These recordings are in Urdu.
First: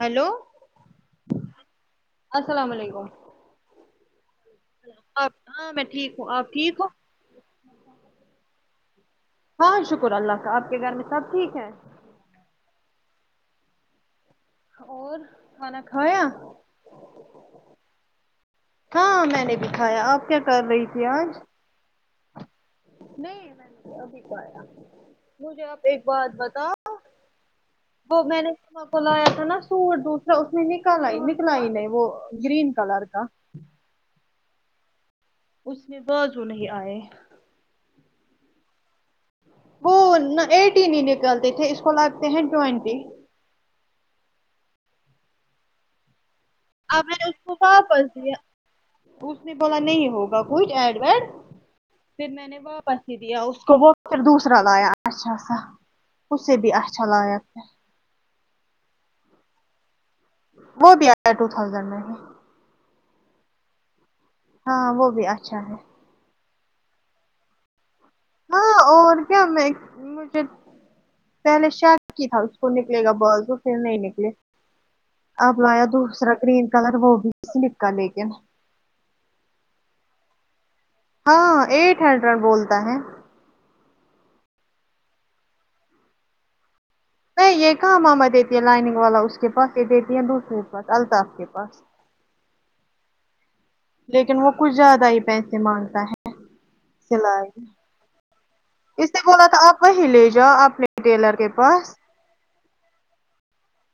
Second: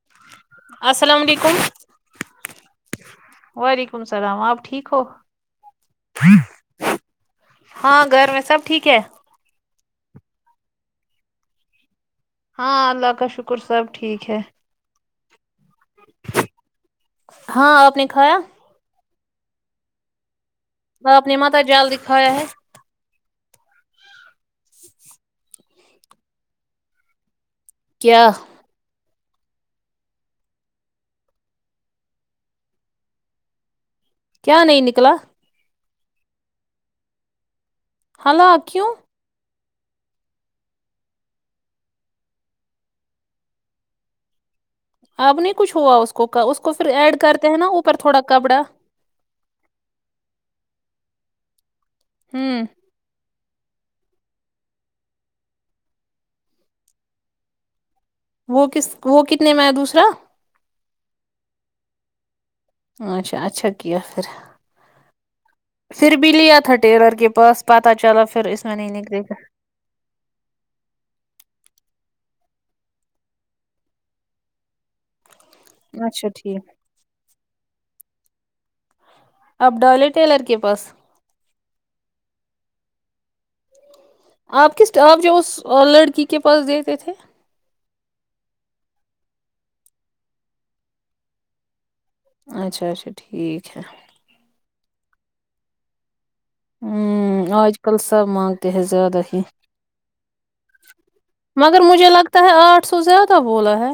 ہیلو السلام علیکم السلام علیکم وعلیکم السلام آپ ٹھیک ہو آپ ہاں میں ٹھیک ہوں آپ ٹھیک ہو ہاں گھر میں سب ٹھیک ہے ہاں شکر اللہ کا اپ کے گھر میں سب ٹھیک ہے ہاں اللہ کا شکر سب ٹھیک ہے اور کھانا کھایا ہاں آپ نے کھایا ہاں میں نے بھی کھایا اپ کیا کر رہی تھی اپ آج نے مطلب جلدی کھایا ے نہیں میں تو ابھی کھایا مجھے آپ ایک بات بتاؤ وہ کیا میں نے مما کو لایا تھا نا سوٹ دوسرا اس میں نکال نکلا ہی نہیں وہ گرین کلر کا کیا نہیں نکلا اس کے بازو نہیں آئے ہلا کیوں وہ ایٹین ہی نکلتے تھے اس کو لگتے ہیں ٹوینٹی اب نہیں کچھ ہوا اس کو اس کو پھر اب میں ایڈ نے اس کرتے کو ہیں نا اوپر واپس تھوڑا دیا کپڑا اس نے بولا نہیں ہوگا کچھ ایڈ ویڈ پھر میں نے ہوں واپس دے دیا اس کو وہ پھر دوسرا لایا اچھا سا اسے بھی اچھا لاگا تھا وہ کس وہ کتنے میں آیا دوسرا وہ بھی آیا ہے ٹو تھازینڈ میں ہی اچھا اچھا کیا پھر ہاں وہ بھی اچھا ہے پھر بھی لیا تھا ٹیلر کے پاس پتا چلا فی ہاں اور کیا میں مجھے پہلے شک ہی تھا اس کو نکلے گا بازو کے نہیں نکلے آپ لایا اچھا دوسرا کریم ٹھیک کلر وہ بھی سلک کا لیکن اب ڈالے ٹیلر کے پاس ہاں ایٹھ ہنڈریڈ بولتا ہے آپ کس ٹ آپ جو اس لڑکی کے پاس دیتے تھے نہیں یہ کہاں آمہ دیتی ہے لائنگ والا اس کے پاس یہ دیتی ہے دوسرے کے پاس الطاف کے پاس اچھا اچھا ٹھیک ہے لیکن وہ کچھ زیادہ ہی پیسے مانگتا ہے سلائی ہمم آج کل سب مانگتے ہیں اس زیادہ نے ہی بولا تھا آپ وہی لے جاؤ آپ نے ٹیلر کے پاس تا ہے آٹھ سو زیادہ بولا ہے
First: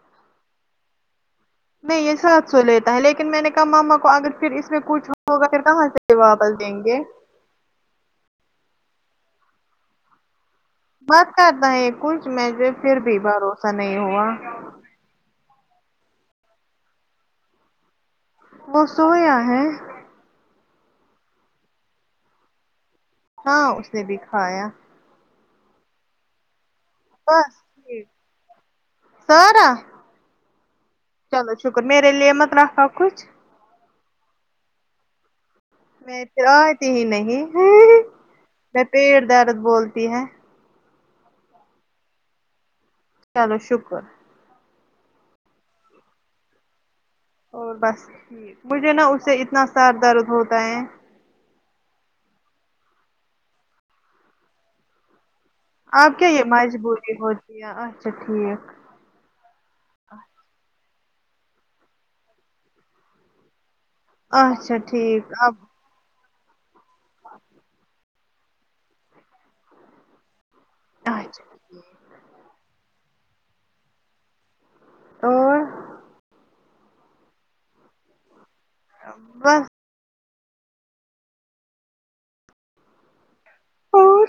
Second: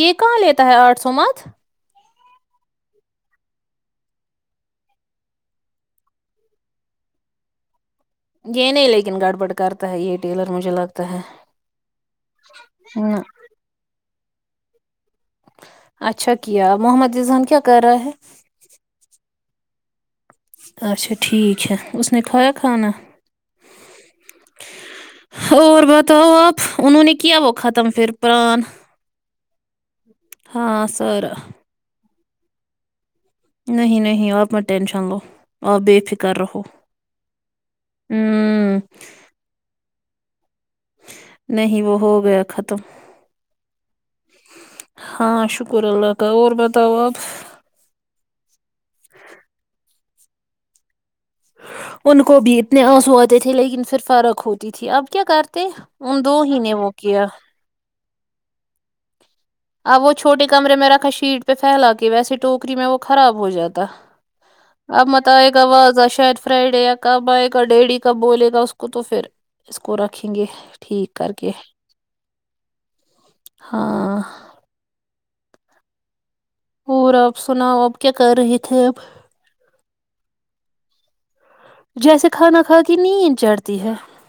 یہ کہاں لیتا ہے آٹھ سو مت نہیں یہ سات سو لیتا ہے لیکن میں نے کہا مما کو اگر پھر اس میں کچھ ہوگا پھر کہاں سے واپس دیں گے یہ نہیں لیکن گڑبڑ کرتا ہے یہ ٹیلر مجھے لگ مت کرتا ہے یہ کچھ میں جو پھر بھی نہ بھروسہ نہیں ہوا اچھا کیا محمد ریذان کیا کر رہا ہے وہ سویا ہے اچھا ٹھیک ہے اس نے کھایا کھانا ہاں اس نے بھی کھایا اور بتاؤ آپ انہوں نے کیا وہ بس ختم پھر پان سارا ہاں سارا چلو شکر میرے لیے مت رکھا کچھ نہیں نہیں آپ میں ٹشن لو آپ بے میں فکر رہو آتی ہی نہیں ہمم میں پیر درد بولتی ہیں نہیں وہ ہو گیا ختم چلو شکر ہاں شکر اللہ کا اور بتاؤ آپ اور بس مجھے نا اس سے اتنا سر درد ہوتا ہے ان کو بھی اتنے آنسو اتے تھے لیکن پھر فرق ہوتی تھی اب کیا کر تے آپ ان کیا دو یہ ہی نے وہ مجبوری کیا ہوتی اچھا ٹھیک اب وہ چھوٹے کمرے میں رکھا شیٹ پہ پھیلا کے ویسے ٹوکری میں وہ خراب ہو جاتا اچھا آب مت ٹھیک یہگ واز شاید فرائیڈے کہ آب یہ ڈیڈ کا بولے گا اس کو تو پھر اس کو رکھیں گے ٹھیک کر کے اچھا ہاں اور اور آپ سناؤ اب کیا کر رہے تھے ہم بس جیسے کھانا کھا کے نیند چڑھتی ہے اور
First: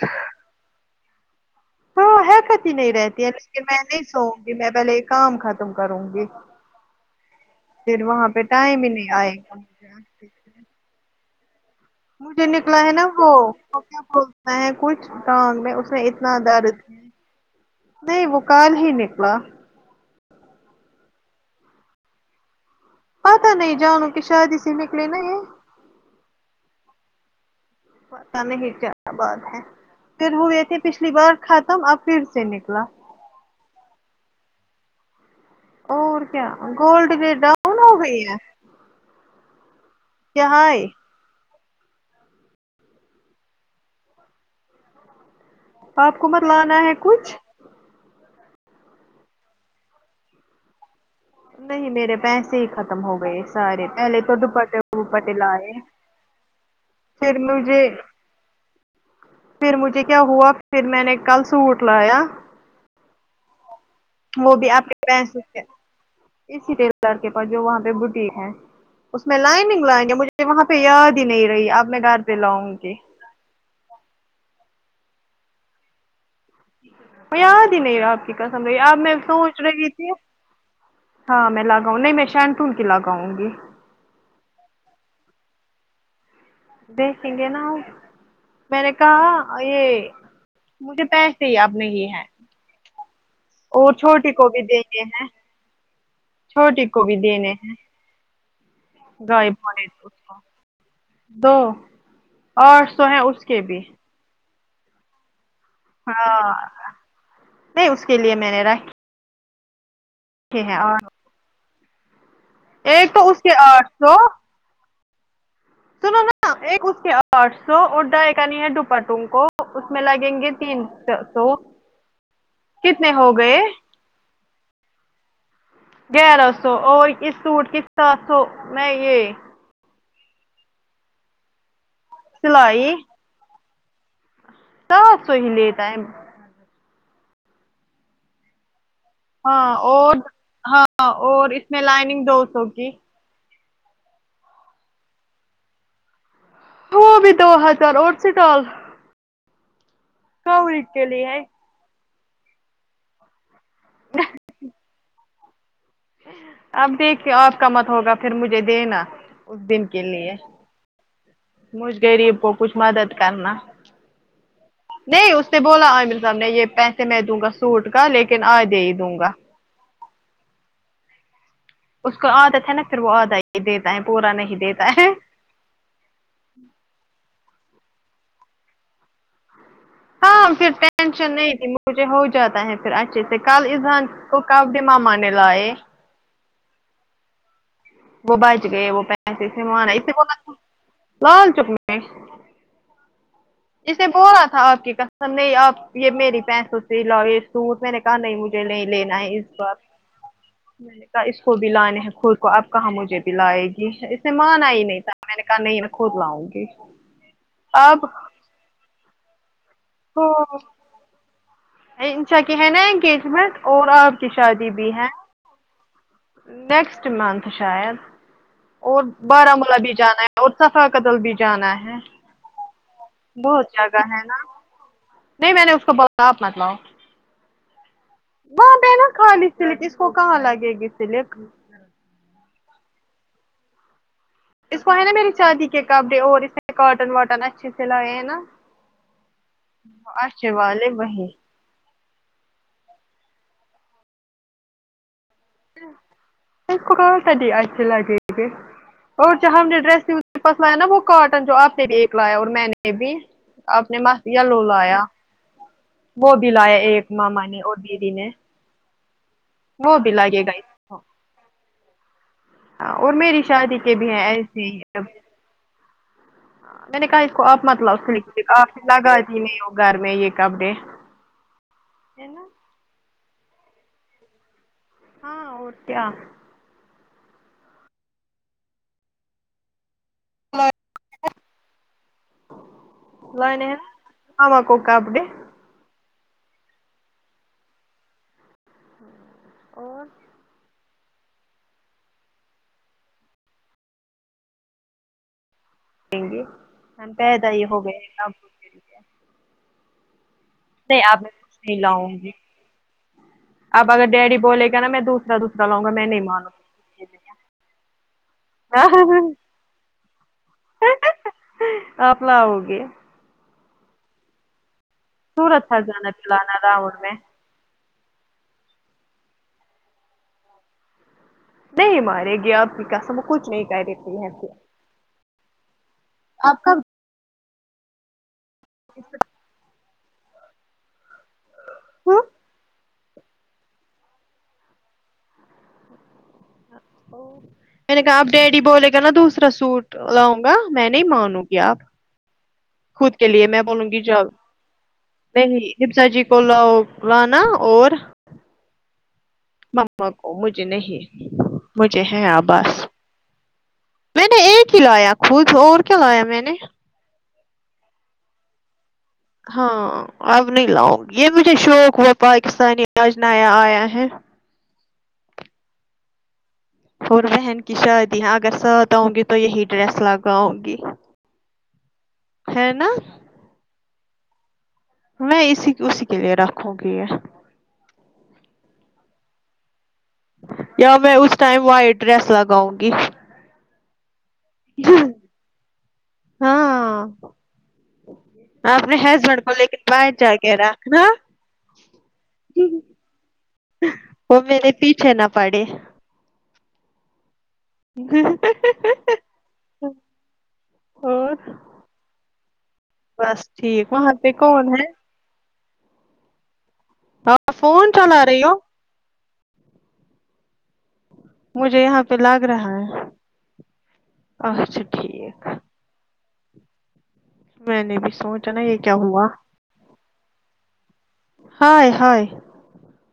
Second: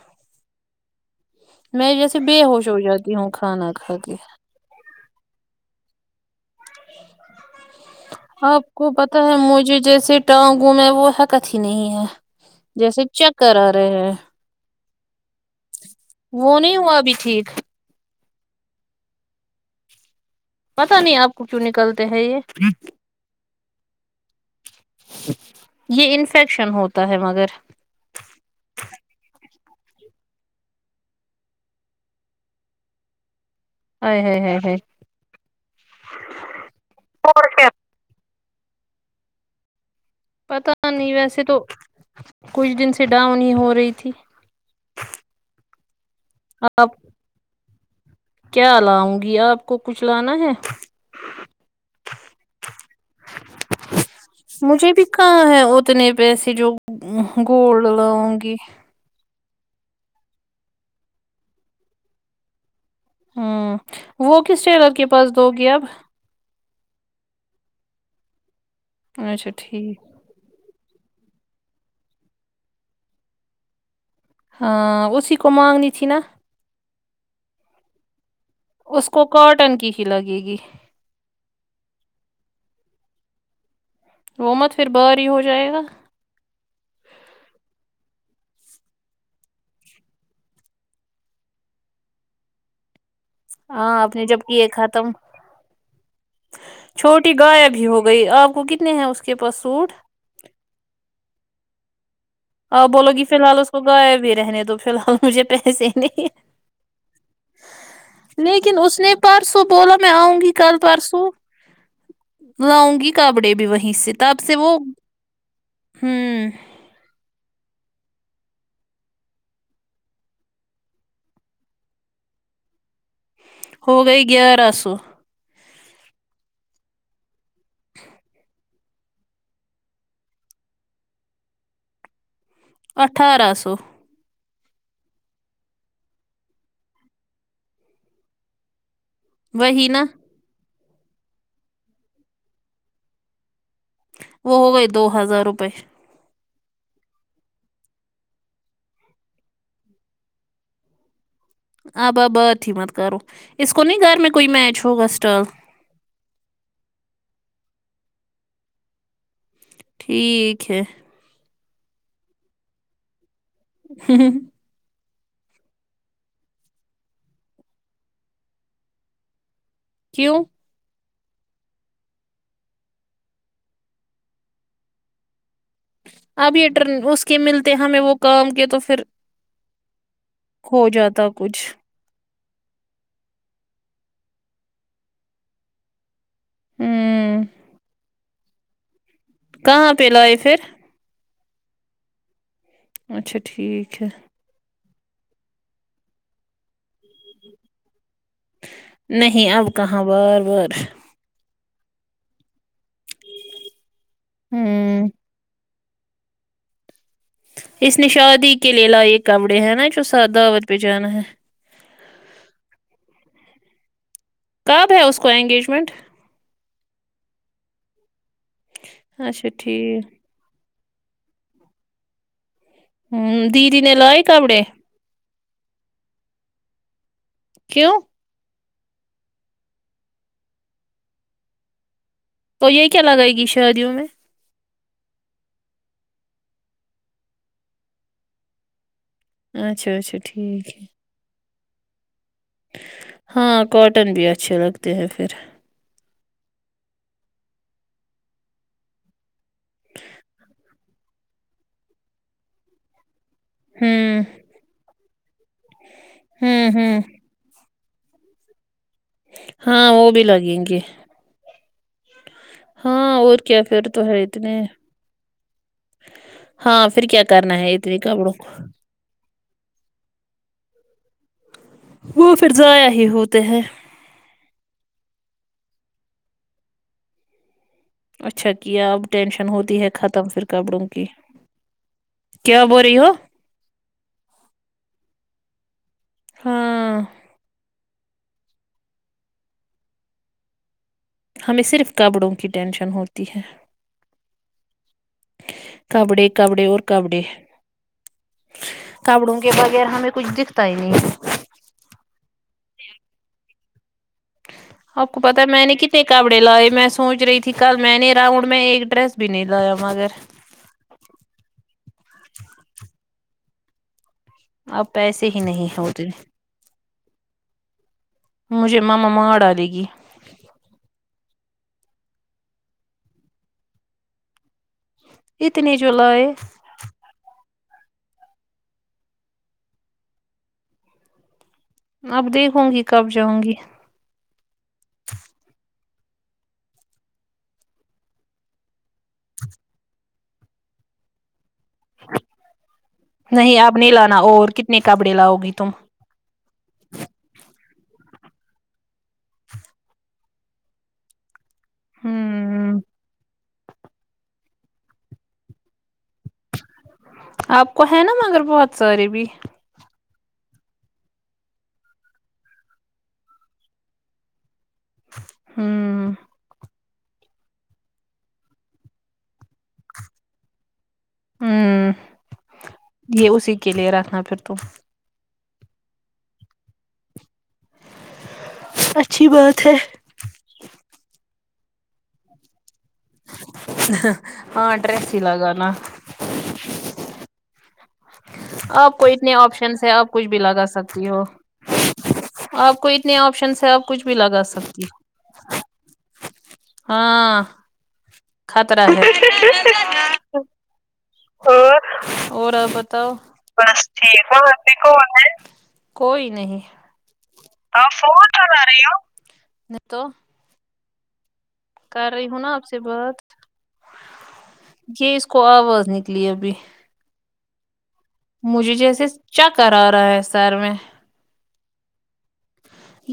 میں جیسے ہاں ہے بے ہوش کتی ہو نہیں جاتی رہتی ہے ہوں لیکن کھانا میں کھا نہیں کے سووں گی میں پہلے کام ختم کروں گی پھر وہاں پہ آپ ٹائم ہی کو نہیں پتا آئے ہے گا مجھے جیسے ٹانگوں میں وہ حرکت ہی نہیں ہے مجھے نکلا ہے جیسے نا وہ چکر آ رہے ہیں ہے کچھ ٹانگ میں اس میں اتنا وہ درد نہیں ہوا ہے ابھی ٹھیک نہیں وہ کل ہی نکلا پتا نہیں آپ کو کیوں نکلتے ہیں یہ پتا نہیں جانو کہ شاید اسی نکلے نہیں یہ انفیکشن ہوتا ہے مگر بتا نے کی کیا بات ہے پھر ہوۓ تھے پچھلی بار ختم اب پھر سے نکلا آے ہاے ہاے ہاے ہاے اور کیا گولڈ کےریٹ ڈاؤن ہو گیئ ہے کیا پتا ہائے نہیں ویسے تو کچھ دن سے ڈاؤن ہی ہو رہی تھی آپ کو مت لانا ہے آپ کچھ کیا لاؤں گی آپ کو کچھ لانا ہے نہیں میرے پیسے ہی ختم ہو گئے سارے پہلے تو مجھے بھی دوپٹےوپٹے کہاں ہے لائے اتنے پیسے جو پھر گولڈ مجھے لاؤ گی پھر مجھے کیا ہوا پھر میں نے کل سوٹ لایا ہوں وہ کس بھی ٹیلر اپنے کے پاس پیسے دو سے گی اب اسی ٹیلر کے پاس جو وہاں پہ بوٹیک ہے اس میں اچھا لائنگ لگائیں ٹھیک گے مجھے یہ وہاں پہ یاد ہی نہیں رہی اب میں گھر پہ لاؤں گی ہاں اسی کو مانگنی تھی نا یاد ہی نہیں رہا آپ کی قسم رہی آپ اس میں کو سوچ کاٹن رہی کی ہی تھی لگے گی ہاں میں لگاؤں نہیں میں شانٹون کی لگاؤں گی وہ مت پھر بھاری ہو جائے گا دیکھیں گے نا میں نے کہا یہ مجھے پیسے ہی اب نہیں ہے اور ہاں آپ نے چھوٹی جب کو بھی کیے دینے ختم ہیں چھوٹی کو بھی دینے ہیں وہی آپ کو کت دو امپورٹنٹ اس کو دو آپ آٹھ سو بولو ہے گی فی الحال کے اس بھی کوغائب رہنے تو فی الحال مجھے تو ایسے ہاں نہیں اس کے لیے میں نے لیکن رکھ اس پرسوں بولا میں آؤں گی کل پرسوں لاوں گی ایک تو اس کپڑے کے بھی آٹھ وہیں سے سو تب سے وہ سنو ہمم نا ایک اس کے اب آٹھ سو اور ڈائی کرنی ہے ڈوپٹوں کو اس میں لگیں گے تین چار سو کتنے ہو گئے ہو گئے گیارہ سو گیارہ سو اور اس سوٹ کے سات سو میں یہ سلائی اٹھارہ سو سات سو ہی لیتا ہے ہاں وہی نا اور ہاں اور اس میں لائننگ دو سو کی وہ ہوے دو ہزار روپئے وہ بھی دو ہزار اور اسٹال کوئی کے لیے ہے آب آپ بات ہی مت کرو اس کو نہ گھر میں کوئی میچ ہوگا اسٹال اب دیکھے آپ کا مت ہوگا پھر مجھے دینا اس دن کے لیے ٹھیک ہے مجھ غریب کو کچھ مدد کرنا ہوں ہوں ہوں نہیں اس نے بولا عامر صاحب نے یہ پیسے میں دوں گا سوٹ کا لیکن آ دھے ہی دوں گا کیوں اس کو عادت ہے نا پھر وہ آدھا ہی دیتا ہے پورا نہیں دیتا ہے اب یہ ٹرن اس کے ملتے ہمیں وہ کام کے تو پھر ہاں پھر ہو جاتا ٹینشن نہیں کچھ تھی مو مجھے ہو جاتا ہے پھر اچھے سے کل ایزہان کو کپڑے مما نے لائے ہوں وہ بچ گئے وہ پیسے اسے منا کہاں پہ اسے لائے ب پھر لال چوک میں اچھا ٹھیک ہے اسنے بولا تھا آپ کی قسم نہیں آپ یہ میری پیسوں سے لاے سوٹ میں نے کہا نہیں ٹینشن نہیں لینا ہے اس نہیں اب کہاں بار اس کو بھی لانے ہیں خود کو اب کہاں مجھے بھی دلائے گی اس نے مانا ہی نہیں ہوں تھا میں نے کہا نہیں خود لاؤں گی اس اب نے شادی کے لیے لائیے کپڑے ہیں نا جو س تو دعوت پہ جانا ہے انشا کہ ہے نا انگیجمنٹ اور آپ کی شادی بھی کب ہے اس کو انگیجمنٹ نیکسٹ منتھ شاید اور اچھا بارا مولہ بھی ٹھیک جانا ہے اور صفا کا دل بھی جانا ہے ہوں بہت دیدی نے جگہ ہے لائے نا کپڑے نہیں میں نے اس کو بولا آپ مت لاؤ کیوں وہاں پہ نا خالی سیلک اس کو کہاں لگے گی سیلک تو یہ کیا لگائے گی شادیوں میں اس کو ہے نا میری شادی کے کپڑے اور اس میں کاٹن واٹن اچھے سے لائے ہیں نا اچھا اچھا ٹھیک ہے والے وہی ہاں کاٹن بھی اچھے لگتے ہیں پھر اس کو کونسے آچھے لگے گے اور جو ہم نے ڈریس بھی پسویا نا وہ کاٹن جو آپ نے بھی ایک لایا اور میں نے بھی آپ نے ہوں مست یلو لایا وہ بھی ہوں لایا ہوں ایک ماما نے اور دیدی نے ہاں وہ بھی لگے گا لگیں اس گے کو ہاں اور میری کیا شادی پھر کے تو بھی ہیں ہے اتنے ایسے ہی اب ہاں پھر کیا کرنا ہے اتنے کپڑوں کو لگا تی نہیں یو گھر میں یہ کپڑے وہ نا پھر ضائع ہی ہوتے ہیں ہاں اور کیا اچھا کیا اب ٹینشن ہوتی ہے ختم پھر کپڑوں کی کیا بول رہی ہو میں نے [unintelligible] کو کپڑے ہاں اور ہمیں صرف کپڑوں کی ٹینشن ہوتی ہے کپڑے گے کپڑے اور ہم کپڑے پیدا ہی ہو گئے اب کپڑوں کے بغیر ہمیں کچھ دکھ نہیں آپ میں کچھ نہیں لاؤں گی اپ اگر ڈیڈی بولے گا نا میں آپ کو دوسرا پتا میں دوسرا نے لاؤں گا کتنے نہیں کپڑے مانوں لائے میں گی۔ سوچ رہی تھی کل میں نے راؤنڈ میں ایک ڈریس بھی نہیں لایا مگر آپ لاؤ گی اپ پیسے ہی سورت نہیں پر ہوتے جانا کلہ جانا لاروں میں مجھے ماما مار ڈالے گی نہیں مارے گی آپ کی قسم کچھ نہیں کہہ دیتی ہیں اتنی جولائیے آپ کب [unintelligible] اب دیکھوں گی کب جاؤں گی ہہ او میں نے کہا آپ ڈیڈی بولے گا نا دوسرا سوٹ لاؤں گا میں نہیں مانوں گی آپ خود کے لیے نہیں میں اب بولوں نہیں گی لانا جب اور کتنے کپڑے لاؤ گی تم نہیں دمسا جی کو لاؤ لانا اور مما کو مجھے نہیں مجھے ہے ہوں آبس میں نے ایک ہی لا یا خود اور کیا لایا میں نے آپ کو ہے نا مگر بہت سارے بھی ہاں اب نہیں لاؤں گی یہ مجھے شوق ہوا پاکستانی آج نیا آیا ہے ھممم اور بہن کی شادی ہے اگر سات اؤں گی تو یہی ڈریس لگاؤں گی ھممم ہے نا یہ اسی کے لیے رکھنا پھر تم میں اسی اسی کے لیے رکھوں گی یہ اچھی بات ہے یا میں اس ٹائم وائٹ ڈریس لگاؤں گی ہاں ڈریس ہی لگانا ہاں اپنے آپ اتنے ہسبینڈ کو لیکے آپشنس ہے باہر آپ کچھ بھی جاکے لگا رکھنا سکتی ہو آپ کو اتنے آپشنس سے آپ کچھ بھی وہ لگا میرے سکتی ہو پیچھے نہ پڑے ہاں خطرہ ہے اور اور آپ بتاو بس ٹھیک ہوں آپکے کون ہے کوئی نہیں آپ فون چلا رہی ہو نہیں تو مجھے یہاں کر پہ رہی ہوں لگ نا آپ رہا سے ہے بات اچھا یہ اس کو ٹھیک آواز نکلی ابھی میں نے بھی سوچا نا مجھے یہ کیا جیسے ہوا چکر آ رہا ہے سر میں ہائے ہائے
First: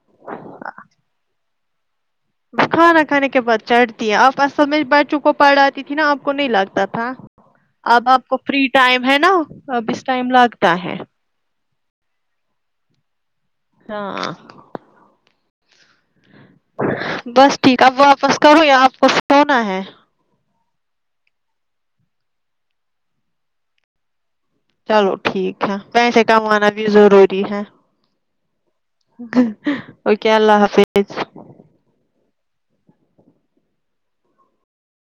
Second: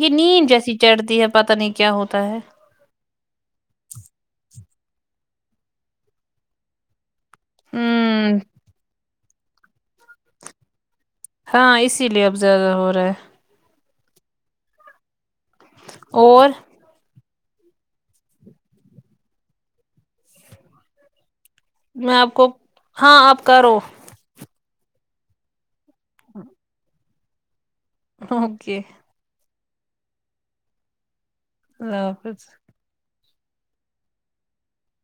یہ نیند جیسی چڑھتی ہے پتہ نہیں کیا ہوتا ہے کھانا کھانے کے بعد چڑھتی ہے آپ اصل میں بچوں کو پڑھاتی تھی نا آپ کو نہیں لگتا تھا اب آپ کو ہوں فری ٹائم ہے نا اب اس ٹائم لگتا ہے ہاں اسی لیے اب زیادہ ہو رہا ہے ہاں اور بس ٹھیک اب واپس کرو یا آپ کو سونا ہے میں آپ کو ہاں آپ کرو چلو ٹھیک ہے پیسے کمانا بھی ضروری ہے اوکے اوکے اللہ حافظ اللہ حافظ